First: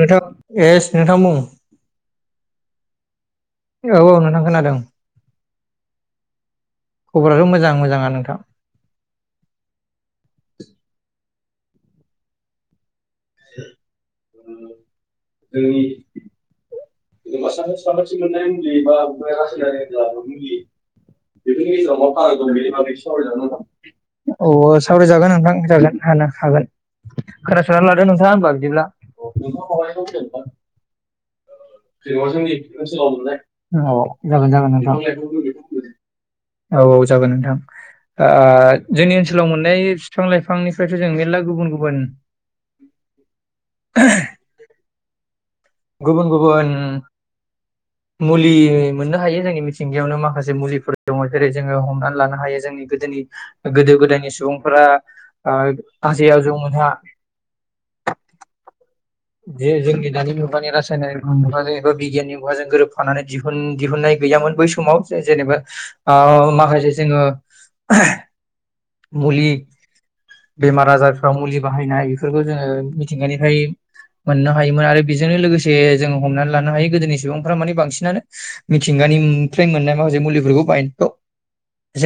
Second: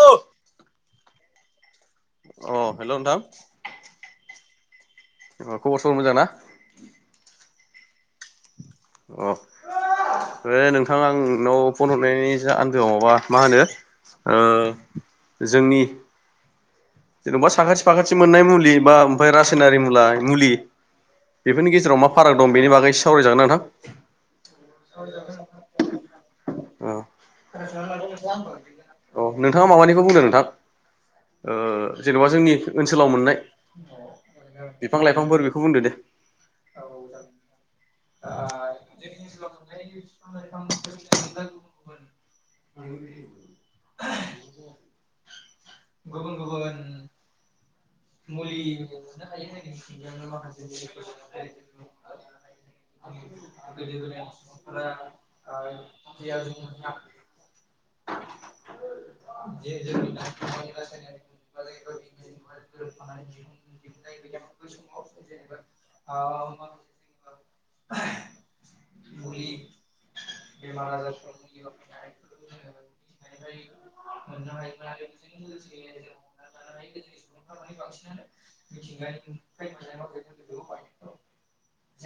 ग्रोथां एस नोंथां बुं अ हेल' नोंथां औ औ नोंथां खोनादों। अ खबर सबर मोजां ना? खबराथ' मोजां मोजाङा नोंथां। अ [unintelligible] बे नोंथां आं नाव फन हरनायनि जा आन्दोआव बा मा होनो ओ औ दै जेन'बा साखाथि फाखाथि मोननाय मुलि बा ओमफ्राय रासायनारि मुला मुलि बेफोरनि गेजेराव मा फाराग दं बेनि बागै एसे सावरायजागोन ना सावरायजागोन नोंथां जाग हागोन नोंथां खोनासना लादो नोंथाङा होनबा बिदिब्ला औ नोंथाङा माबानिखौ बुंदो नोंथां ओ थां जेन'बा जोंनि ओनसोलाव मोननाय औ बिफां लाइफांफोर बेखौ बुंदो दे औ जागोन नोंथां जोंनि ओनसोलाव मोननाय बिफां लाइफांनिफ्रायथ' जों मेरला गुबुन गुबुन गुबुन गुबुन मुलि मोननो हायो जोंनि मिथिंगायावनो माखासे मुलिफोर दङ जेरै जोङो हमनानै लानो हायो जोंनि गोदोनि गोदो गोदायनि सुबुंफोरा आजै आजौमोनहा जे जोंनि दानि मुगानि रासायनक मुगाजों एबा बिगियाननि मुगाजों फानानै दिहुन दिहुननाय गैयामोन बै समाव जेनेबा माखासे जोङो मुलि बेमार आजारफ्राव मुलि बाहायनाय बेफोरखौ जोङो मिथिंगानिफ्राय मोननो हायोमोन आरो बेजोंनो लोगोसे जोंङ हमनानै लानो हायो गोदोनि [unintelligible] सम मोननाय माखासे मुलिफोरखौ बायनायखौ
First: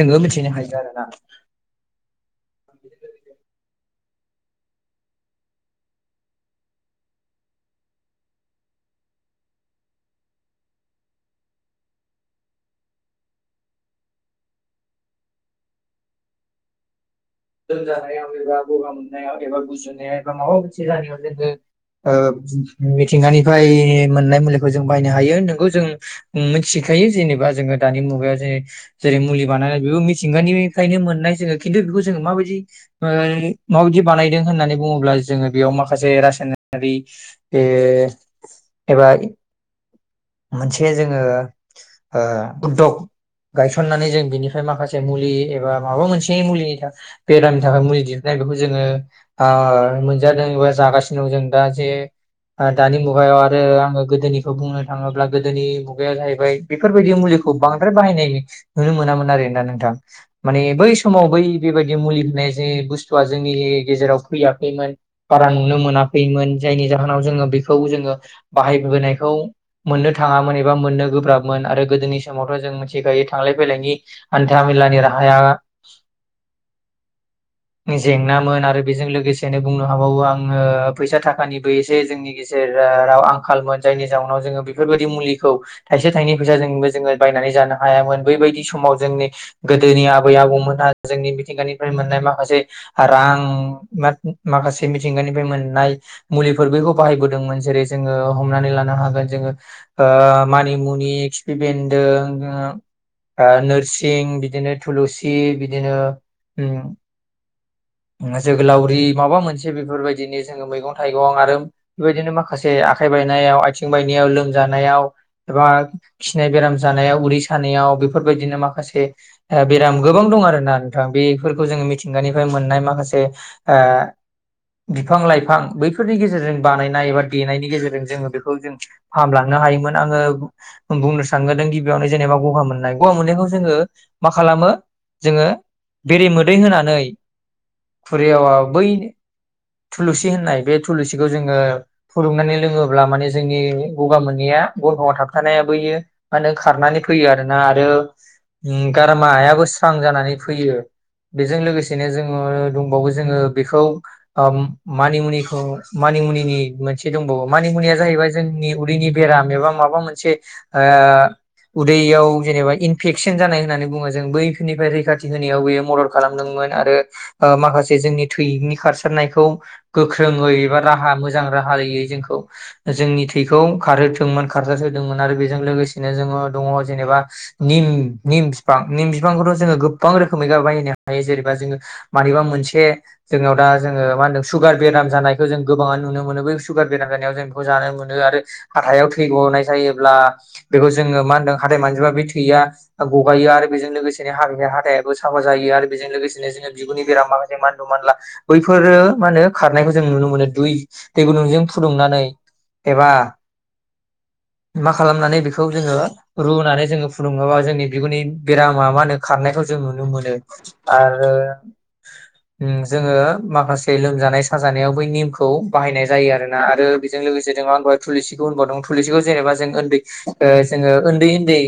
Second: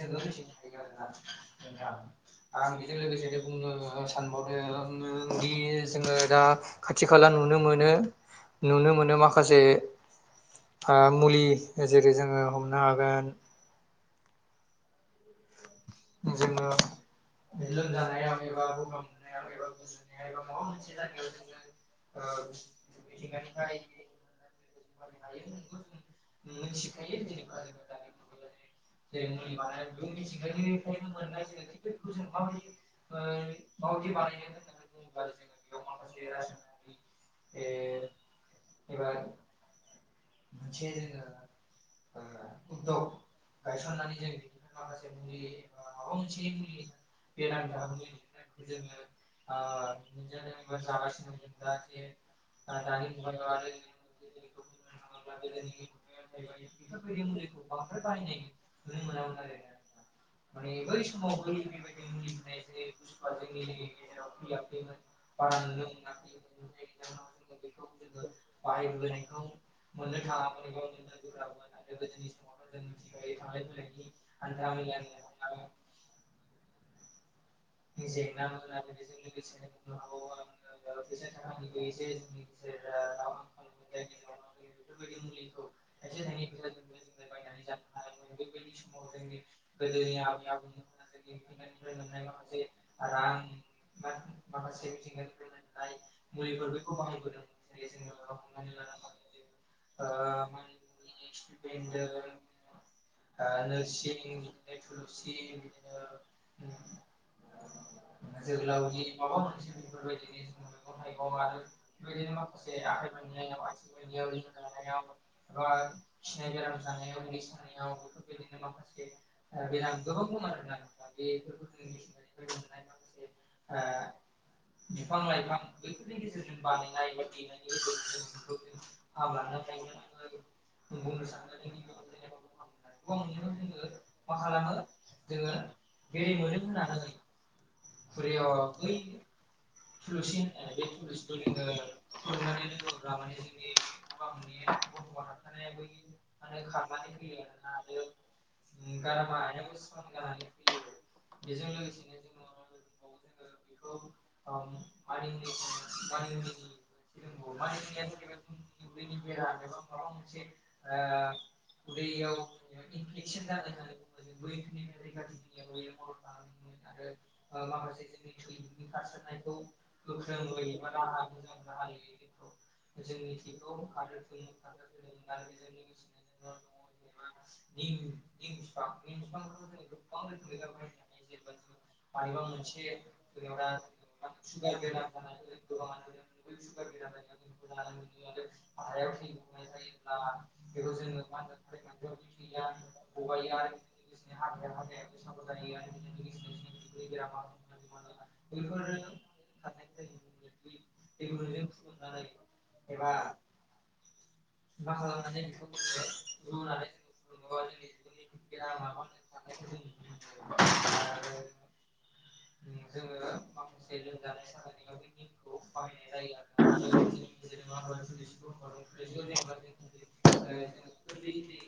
जोङो मिथिनो हायो आरोना जोंदि जोङो दा खाथि खाला नुनो मोनो नुनो मोनो माखासे हा मुलि जेरै जोङो हमनो हागोन जोङो लोमजानायाव एबा गगा मोननायाव एबा गुजुनायाव एबा माबा मोनसे जानायाव जोङो मिथिंगानिफ्राय मोननाय मुलिखौ जों बायनो हायो नोंखौ जों मिथिखायो जेनेबा जोङो दानि मुगायाव जे जेरै मुलि बानायानानै बेबो मिथिंगानिफ्राय मोननाय जो खिन्थु बेखौ जों जों माबायदि माबायदि बानायदों होननानै बुङोब्ला जोङो बेयाव माखासे रासायनारि ए एबा मोनसे जोङो उददग गायसननानै जों बिनिफ्राय माखासे मुलि एबा माबा मोनसे मुलिनि थाखाय बेरामनि थाखाय मुलि दिहुननाय बेखौ जोङो मोनजादों एबा जागासिनो दं जों दा जे दानि मुगायाव आरो आङो गोदोनिखौ बुंनो थाङोब्ला गोदोनि मुगाया जाहैबाय बेफोरबायदि मुलिखौ बांद्राय बाहायनाय नुनो मोनामोन आरोना नोंथां माने बै समाव बै बेबायदि मुलि होनाय जे बुस्थुआ जोंनि गेजेराव फैयाखैमोन बारा नुनो मोनाखैमोन जायनि जाहोनाव जोङो बेखौ जोङो बाहायबोनायखौ मोननो थाङामोन एबा मोननो गोब्राबमोन आरो गोदोनि समावथ' जों मिथिखायो थांलाय फैलायनि हान्था मेलानि राहाया [inaudible] जेंनोन आरो बेजों लोगोसेनो बुंनो हाबावो आङो फैसा थाखानिबो एसे जोंनि गेजेर राव आंखालमोन जायनि जाउनाव जोङो बेफोरबायदि मुलिखौ थायसे थाइनै फैसाजोंबो जोङो बायनानै जानो हायामोन बैबायदि समाव जोंनि गोदोनि आबै आबौमोनहा जोंनि मिथिंगानिफ्राय मोननाय माखासे रां माखासे मिथिंगानिफ्राय मोननाय मुलिफोर बेखौ बाहायबोदोंमोन जेरै जोङो हमनानै लानो हागोन जोङो ओ मानिमुनि खिफि बेन्दों नोरसिं बिदिनो थुलुसि बिदिनो उम जोगोलावरि माबा मोनसे बेफोरबायदिनो जोङो मैगं थाइगं आरो बेबायदिनो माखासे आखाइ बायनायाव आथिं बायनायाव लोमजानायाव एबा खिनाय बेराम जानायाव उदै सानायाव बेफोरबायदिनो माखासे बेराम गोबां दं आरोना नोंथां बेफोरखौ जोङो मिथिंगानि मोननाय माखासे ओ बिफां लाइफां बैफोरनि गेजेरजों बानायनाय बा देनायनि गेजेरजों जोङो बेखौ जों फाहामलांनो हायोमोन आङो बुंनो सानगदों गिबियावनो जेनेबा गगा मोननाय गगा मोननायखौ जोङो मा खालामो जोङो बेरेमोदै होनानै खुरियावा बैनो थुलुसि होननाय बे थुलुसिखौ जोङो फुदुंनानै लोङोब्ला माने जोंनि गगा मोनैया गनथंआव थाबथानायाबो बेयो मा होनो खारनानै फैयो आरोना आरो ओम गारामायाबो स्रां जानानै फैयो बेजों लोगोसेनो जों ओ दङबावो जोङो बेखौ ओम मानिमुनिखौ मानिमुनिनि मोनसे दंबावो मानिमुनिया जाहैबाय जोंनि उदैनि बेराम एबा माबा मोनसे ओ उदैयाव जेनेबा इनफेकसन जानाय होननानै बुङो जों बैफोरनिफ्राय रैखाथि होनायाव बेयो मदद खालामदोंमोन आरो ओ माखासे जोंनि थैनि खारसारनाय बेखौ गोख्रोङै एबा राहा मोजां राहायै जोंखौ जोंनि थैखौ खारहोथोंमोन खारजारहोदोंमोन आरो बेजों लोगोसेनो जोङो दङ जेनेबा निम निम बिफां निम बिफांखौथ' जोङो गोबां रोखोमै बायनो हायो जेनेबा जोङो मानिबा मोनसे जोंनाव दा जोङो सुगार बेराम जानायखौ जों गोबाङा नुनो मोनो बै सुगार बेराम जानायाव जों बेखौ जानो मोनो आरो हाथायाव थै गनाय जायोब्ला बेखौ जोङो मा होनदों हाथाइ मानजोबा बे थैया गगायो आरो बेजों लोगोसेनो [unintelligible] हाथायाबो साफा जायो आरो बेजों लोगोसेनो जोङो नि बेराम माखासे मानलु मानला बैफोरो खारनायखौ जों नुनो मोनो दै दै गुदुंजों फुदुंनानै एबा मा खालामनानै बेखौ जोङो रुनानै जोङो फुदुङोबा जोंनि बिगुरनि बेरामा मा होनो खारनायखौ जों नुनो मोनो आरो ओम जोङो माखासे जानाय साजानायावबो निमखौ बाहायनाय जायो आरोना आरो बेजों लोगोसे दङ बै थुलुसिखौ [unintelligible] थुलुसिखौ जेनेबा जों ओनदै ओ जोङो ओनदै ओनदै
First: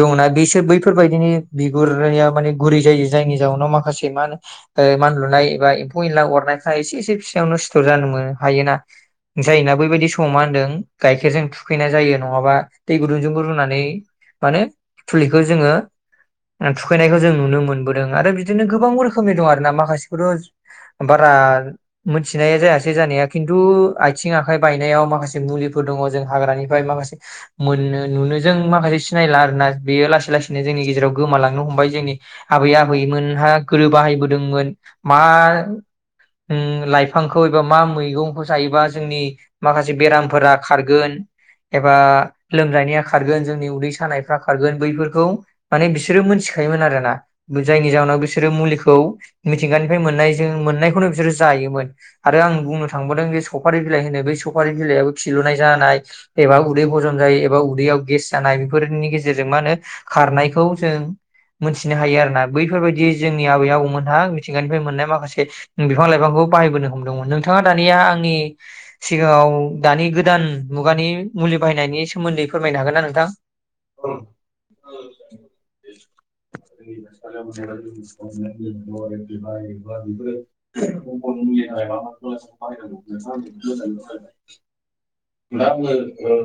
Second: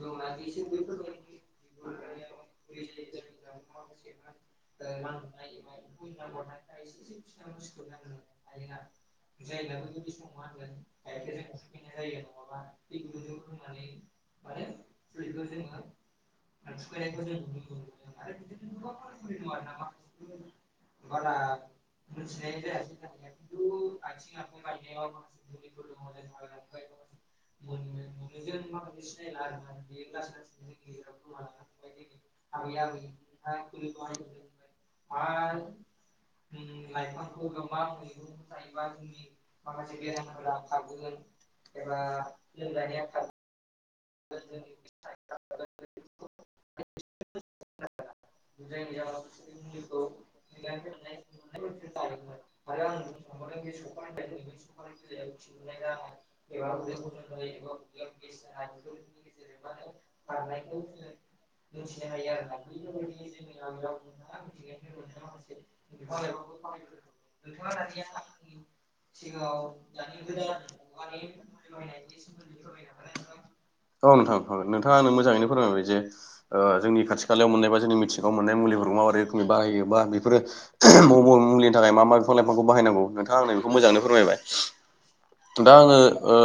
दङना बैसोर बैफोरबायायदिनि बिगुर माने गुरै जायो जायनि जउाव माखासे एमान ओ मानलुनाय एबा एमफै एन दा अरनायख एसे एसे फिसायावनो सिथर' जानो मोनो हायोना जायना बैबायदि समाव मा होनदों गाइखेरजों थुखैनाय जायो नङाबा दै गुदुंजोंबो रुनानै मानो थुलिखौ जोङो थुखैनायखौ जों नुनो मोनबोदों आरो बिदिनो गोब गोबां रोखोमनि दं आरो ना माखासेखौथ' बारा मोनथिनाया जायासै जानाया खिन्थु आथिं आखाइ बायनायाव माखासे मुलिफोर दङ जों हाग्रानिफ्राय माखासे मोननो नुनो जों माखासे सिनायला आरोना बेयो लासै लासैनो जोंनि गेजेराव गोमालांनो हमबाय जोंनि आबै आबैमोनहा गोदो बाहायबोदोंमोन मा उम लाइफांखौ एबा मा मैगंखौ जायोबा जोंनि माखासे बेरामफोरा खारगोन एबा लोमजानाया खारगोन जोंनि उदै सानायफ्रा खारगोन बैफोरखौ माने बिसोरो मोनथिखायोन आरोना जायनि जाहोनाव बिसोर मुलिखौ मिथिंगानिफ्राय मोनाय जों मोननायखौनो बिसोरो जायोमोन आरो आं बुंनो थांबावदों जे सफारि बिलाइ होनो बेै सफारि बिलाइयाबो खिलुनाय जानाय एबा उदै हजम जायै एबा उदैयाव गेस' जानाय बेफोर गेजेरजों मा होनो खारनायखौ जों मोनथिनो हायो आरोना बैफोरबायदि जोंनि आबै आबौमोनहा मिथिंगानिफ्राय मोननाय माखासे ओम बिफां लाइफांखौ बाहायबोनो हमदोंमोन नोंथाङा दानिया आंनि सिगाङाव दानि गोदान मुगानि मुलि बाहायनायनि सोमोन्दै फोरमायनो हागोन ना नोंथां? औ नोंथां हागोन नोंथाङा नों मोजाङै फोरायनोबाय जे ओ जोंनि खाथि खालायाव मोननायबा जोंनि मिथि बाव मोननाय मुलिफोरखौ माबायदि रोखोमै बाहायोबा बेफोरो म' म' मुलिनि थाखाय मा मा बिफां लाइफांखौ बाहायनांगौ नोंथाङा आंनो बेखौ मोजाङैनो फोरमायबाय दा आङो ओ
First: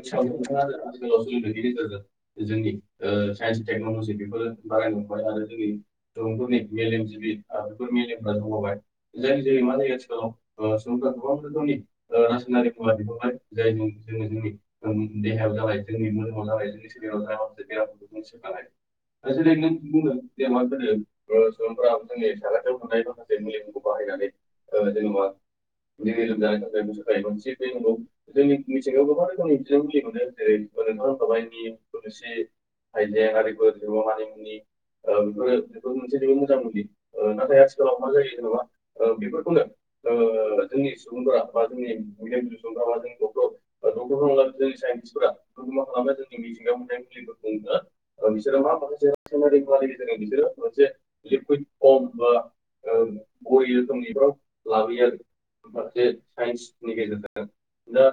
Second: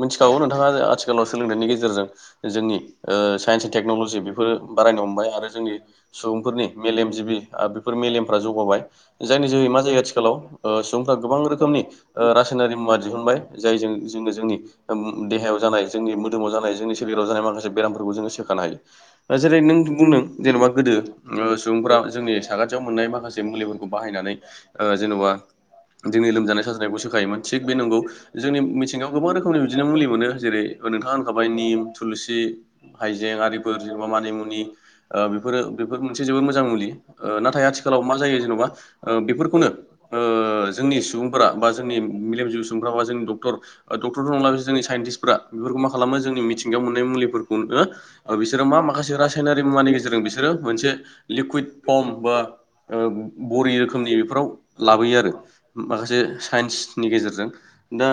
मिथिखागौ नोंथाङा आथिखालाव बेनि गेजेरजों जोंनि ओ साइन्स एन्ड टेक्न'लजि बेफोरो बारायनो हमबाय आरो जोंनि सुबुंफोरनि मेलेम जिबि बेफोर मेलेमफ्रा जौगाबाय जायनि जोहै मा जायो आथिखालाव ओ सुबुंफ्रा गोबां रोखोमनि ओ रासायनारि मुवा दिहुनबाय जायजों जोङो जोंनि देहायाव जानाय जोंनि मोदोमाव जानाय जोंनि सोलेराव जानाय माखासे बेरामफोरखौ जोङो सोखानो हायो जेरै नों बुंदों जेनेबा गोदो ओ सुबुंफोओरा जोंनि साखाथियाव मोननाय माखासे मुलिफोरखौ बाहायनानै ओ जेन'बा जोंनि लोमजानाय साजानायखौ सोखायोमोन। थिग बे नंगौ जोंनि मिथिङायाव गोबां रोखोमनि बिदिनो मुलि मोनो जेरै नोंथाङा होनखाबाय निम, थुलुसि, हाइजें आरिफोर जेनबा मानि मुनि बेफोरो बेफोर मोनसे जोबोर मोजां मुलि। ओ नाथाय आथिखालाव मा जायो जेन'बा ओ बेफोरखौनो ओ जोंनि सुबुंफोरा बा जोंनि मेलेमजिबि सुबुंफ्रा बा जोंनि डक्टर डक्टरफोर नंला बिसोर जोंनि साइन्टिस्टफोरा बेफोरखौ मा खालामो जोंनि मिथिंगायाव मोननाय मुलिफोरखौनो ओ बिसोरो मा माखासे रासायनारि मुवानि गेजेरजों बिसोरो मोनसे लिकुइड फर्म बा बरि रोखोमनि बेफोराव लाबोयो आरो माखासे साइन्सनि गेजेरजों दा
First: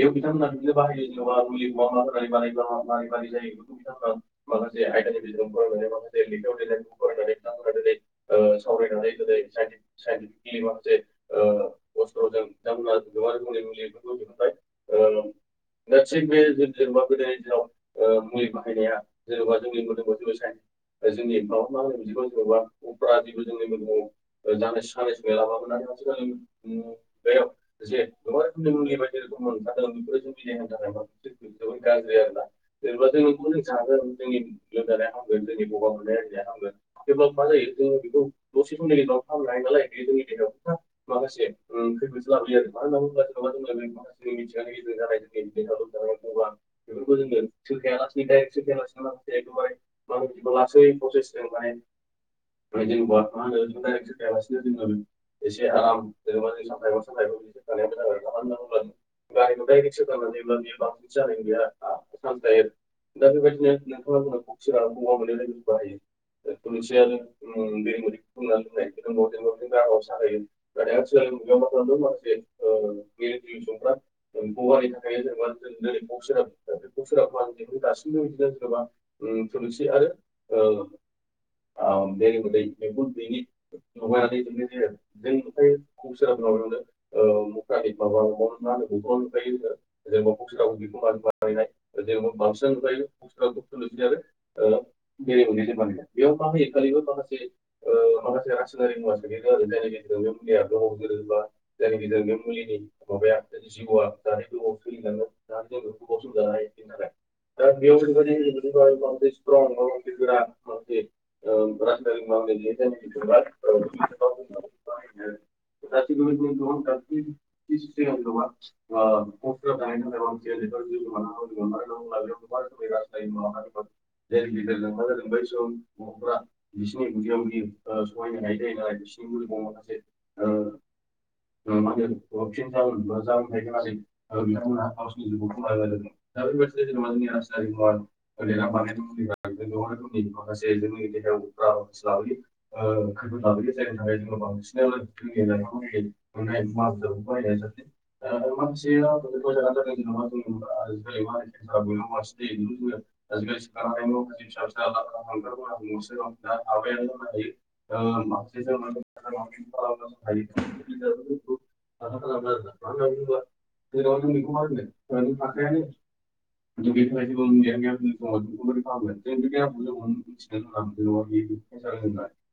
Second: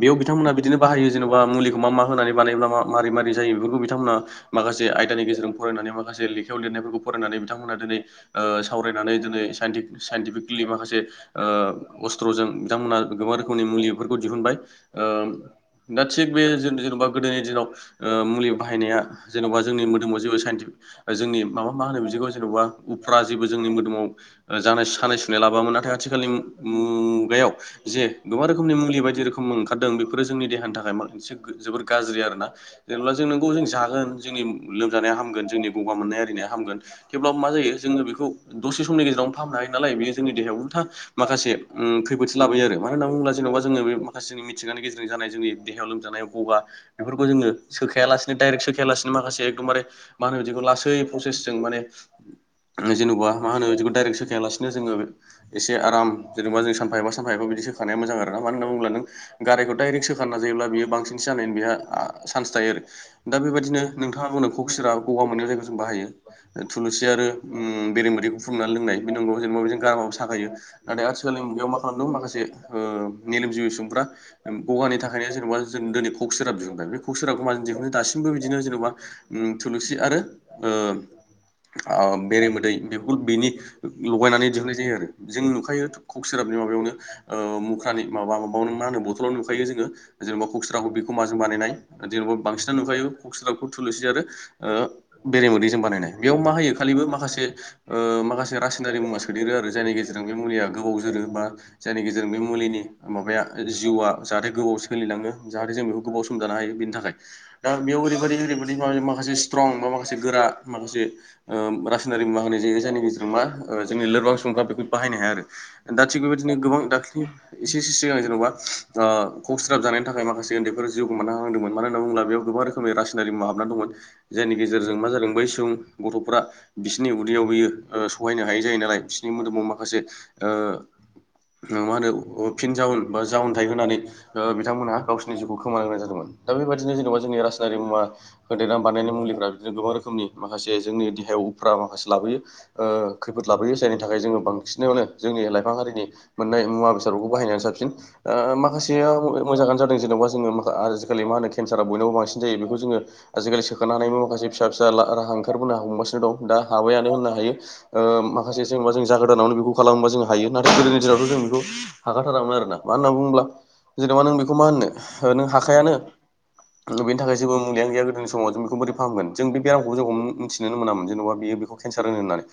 बेयाव बिथांमोना बिदिनो बाहायो जेनेबा मुलिखौ मा मा होनानै बानायोब्ला मा मारै मारै जायो बेफोरखौ बिथांमोना माखासे आयदानि गेजेरजों फरायनानै माखासे लेखायाव लिरनायफोरखौ फरायनानै बिथांमोनहा ओ दिनै सावरायनानै दिनै साइन्टिफिकेलि माखासे ओ अस्त्रजों बिथांमोनहा गोबां रोखोमनि मुलिफोरखौ दिहुनबाय ओ दा थिग बे जोंनि जेन'बा गोदोनि दिनाव मुलि बाहायनाया जेन'बा जोंनि मोदोमाव जेबो साइन्टिफिक जोंनि माबा मा होनो बिदिखौ जेन'बा उफ्रा जेबो जोंनि मोदोमाव जानाय सानाय सुनाय लाबोयामोन नाथाय आथिखालनि मुगायाव जे गोबां रोखोमनि मुलि बायदि रोखोम ओंखारदों बेफोरो जोंनि देहानि थाखाय मोनसे जोबोर गाज्रि आरोना जेनेबा जों नोंगौ जों जागोन जोंनि लोमजानाया हामगोन गगा मोननाय आरिनाय हाममोन थेवब्लाबो मा जायो जोङो बेखौ दसे समनि गेजेरावनो फाहामनो हायो नालाय बेयो जोंनि देहायाव उलथा माखासे खैफोदसो लाबोयो आरो मानो होनना बुङोब्ला जेन'बा जोङो बे माखासे जों मिथिंगानि गेजेरजों जानाय जोंनि देहायाव लोमजानाय गगा बेफोरखौ जोङो सोखाया लासेनो दडाइरेक्ट सोखाया लासिनो माखासे एकदमबारे मा होनो बिदिखौ लासै प्रसेस जों माने जेनेबा मा होनो बिदिखौ दडाइरेक्ट सोखायालासेनो जोङो एसे आराम जेनेबा जों सानफा एफा सानफा एफा बिदि सोखानाया मोजां आरोना मानो होननानै बुङोब्ला नों गारायखौ डाइरेक्ट सोखानो नाजायोब्ला बेयो बांसिन जानायनि बेहा आं चान्स थायो आरो दा बेबायदिनो नोंथाङाबो नोंखौ बिसोरा गगा मोननायाव जायखौ जों बाहायो थुलुसि आरो ओम बेरेमोदैखौ फुंदुंनानै लोंनाय। बे उनाव जेनेबा गारामाव साखायो नाथाय आथिखालनि मुगायाव मा खालामदों माखासे मेलेमजिबि सुबुंफ्रा गगानि थाखायनो जेनेबा जों दिनै ककसिराब बिहुनबाय। बे ककराबखौ माजों दिहुननो दासिमबो बिदिनो जेनेबा ओम थुलुसि आरो ओ ओ बेरेमोदै बे बेनि लगायनानै दिहुननाय जायो आरो। जों नुखायो ककसराबनि माबायावनो मुख्रानि माबा माबायाव मा होनो ब थुलावनो नुखायो जोङो जेनेबा ककसिराबखौ माजों सिनायनाय। जेनबा बांसिनानो नुखायो ककसिराबखौ सि आरो बेरेमोदैजों बानायनाय बेयाव मा होयो खालिबो माखासे माखासे रासायनारि मुवा सोदेरो आरो जायनि गेजेरजों बे मुलिया गोबाव जोरो बा जायनि गेजेरजों बे मुलिनि माबाया जिउआ जाहाथे गोबाव सोलिलाङो जाहाथे जों बेखौ गोबाव सम दानो हायो बेनि थाखाय। दा बेयाव ओरैबायदि ओरै माखासे स्ट्रं बा माखासे गोरा माखासे रासायनारि मा होननाय जायो जायनि गेजेरजों मा जोंनि लोरबां सुबुंफ्रा बेखौ बाहायनो हाया आरो दा थिग बेबायदिनो गोबां दाख्लि एसे एसे सिगां जेनेबा ओ ककसिराब जानायनि थाखाय माखासे उन्दै गथ'फोर जिउ गोमा हांदोंमोन मा होनना बुोब्ला बेयाव गोबां रोखोमनि रासनारि मुवा हाब जायनि गेजेरजों मा जादों बै सुबुं गथ'फोरारा बिसिोरनि उदैयाव बियो सहायनो हायै जायो नालाय बिसोरनि मोदोमाव माखासे मा होनो फिन जावन बा जावन फिथाइ होनानै ओ बिथांमोनहा गावसिनि जिउखौ खोमान होनोनाय जादोंमोन। दा बेबायदिनो जेनेबा जोंनि रासायारि मुवा होदेरना बानायनाय मुलिफ्रा बिदिनो गोबां रोखोमनि माखासे जोंनि देहायाव उफ्रा माखासे लाबोयो ओ खैफोद लाबोयो जायनि थाखाय जोङो बांसिनावनो जोंनि लाइफां हारिनि मोननाय मुवा बेसादफोरखौ बाहायनायानो साबसिन। माखासेया मोजाङानो जादों जेन'बा जोङो आजिखालि मा होनो केन्सारा बयनावबो बांसिन जायो बेखौ जोङो आजिखालि सोखानो हानायनि माखासे फिसा फिसा राहा ओंखारबोनो हमगासिनो दं दा हाबायानो होननो हायो ओ माखासे जेनबा जों जा गोदानावनो बेखौ खालामोबा जों हायो नाथाय गोदोनि दिनावथ' जों बेखौ हाखाराथारामोन आरोना। मा होनना बुङोब्ला जेन'बा नों बेखौ मा होननो नों हाखायानो बेनि थाखाय जेबो मुंलैयानो गैया। गोदोनि समाव जों बेखौ बोरै फाहामगोन जों बेरामखौ जोंखौ मिथिनोनो मोनामोन जेनेबा बियो बेखौ केन्सार होनो होननानै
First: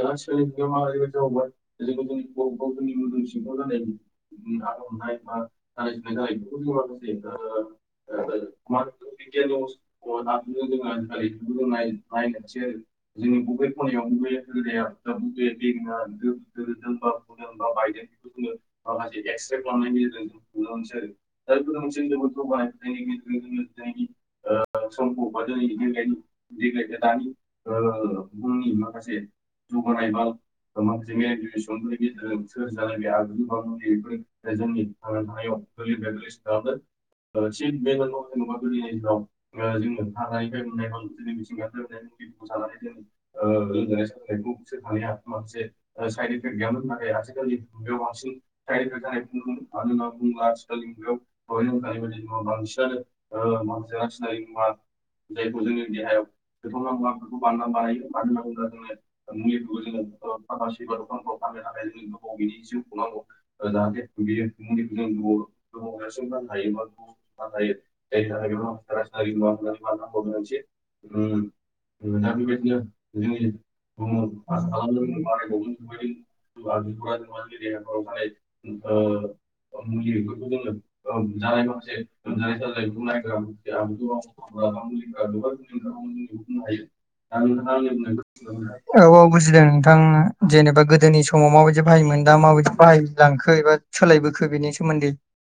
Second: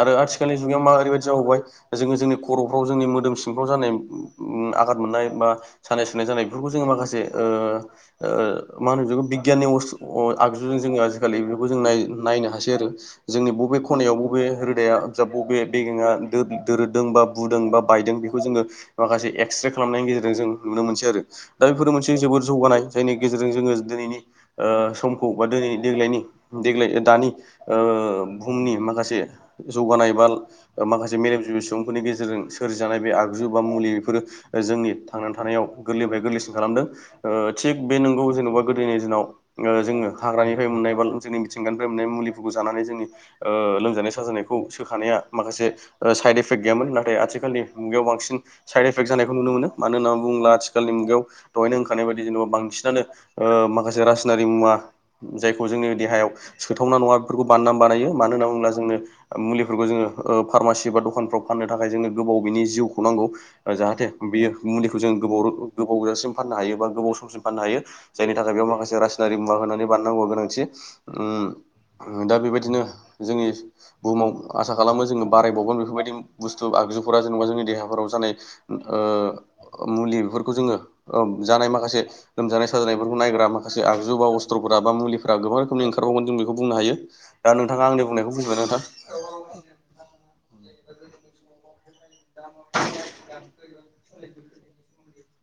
आरो आथिखालनि जुगायाव मा ओरैबायदि जाबावबाय जोङो जोंनि खर'फ्राव जोंनि मोदोम सिंफ्राव जानाय उम आघाद मोननाय बा सानाय सुनाय जानाय बेफोरखौ जोङो माखासे ओ ओ मा होनो जु बिगियाननि बुस्थ। अ आगजुजों जोङो आजिखालि बेखौ जों नाय नायनो हासै आरो जोंनि बबे खनायाव बबे रोदाया जा बबे बेगेंआ दोरोददों बा बुदों बा बायदों बेखौ जोङो माखासे एक्सरे खालामनायनि गेजेरजों जों नुनो मोनसै आरो दा बेफोरो मोनसे जोबोद जौगानाय जायनि गेजेरजों जोङो दिनैनि ओ समखौ दिनै देग्लायनि देग्लाय दानि ओ बुहुमनि माखासे जौगानाय बा माखासे मेलेमजिबि सुबुंफोरनि गेजेरजों सोरजि जानाय बे आगजु बा मुलि बेफोरो जोंनि थांनानै थानायाव गोरलैनिफ्राय गोरलैसिन खालामदों थिग बे नंगौ जेन'बा गोदोनि दिनाव जोङो हाग्रानिफ्राय मोननाय बा जोंनि मिथिंगानिफ्राय मोननाय मुलिफोरखौ जानानै जोंनि ओ लोमजानाय साजानायखौ सोखानाया माखासे साइड इफेक्ट गैयामोन नाथाय आथिखालनि मुगायाव बांसिन साइड एफेक्ट जानायखौ नुनो मोनो मानो होननानै बुङोब्ला आथिखालनि मुगायाव दहायनो होनखानाय बायदि जेनेबा बांसिनानो माखासे रासायनारि मुवा जायखौ जोंनि देहायाव सोथावना नङा बेफोरखौ बानायना बानायो मानो होनना बुङोब्ला जोङो मुलिफोरखौ जोङो फार्मासि एबा दखानफ्राव फाननो थाखाय जोंनो गोबाव बिनि जिउखौ नांगौ। जाहाथे बे मुलिखौ जों गोबाव गोबावजासिम फाननो हायो बा गोबाव समसिम फाननो हायो जायनि थाखाय बेयाव माखासे राज दारि मुवा होनानै बानायनागौनि गोनांथि दा बेबायदिनो जोंनि औ बुहुमाव आसा खालामो जोङो बारायबावगोन बेफोरबायदि बुस्थु आगजुफोरा जेनेबा जोंनि देहाफोराव जानाय। ओ मुलि बेफोरखौ जोङो जानाय माखासे लोमजानाय साजानायफोरखौ नायग्रा माखासे आग [unintelligible] औ औ ओंखारबावगोन जों बेखौ बुंनो हायो दा नोंथाङा आंनि बुंनायखौ बुजिबायना नोंथां बुजिदों नोंथां जेनेबा गोदो। गोदोनि समाव माबायदि बाहायोमोन दा माबायदि बाहायलांखो एबा सोलायबोखो बेनि सोमोन्दै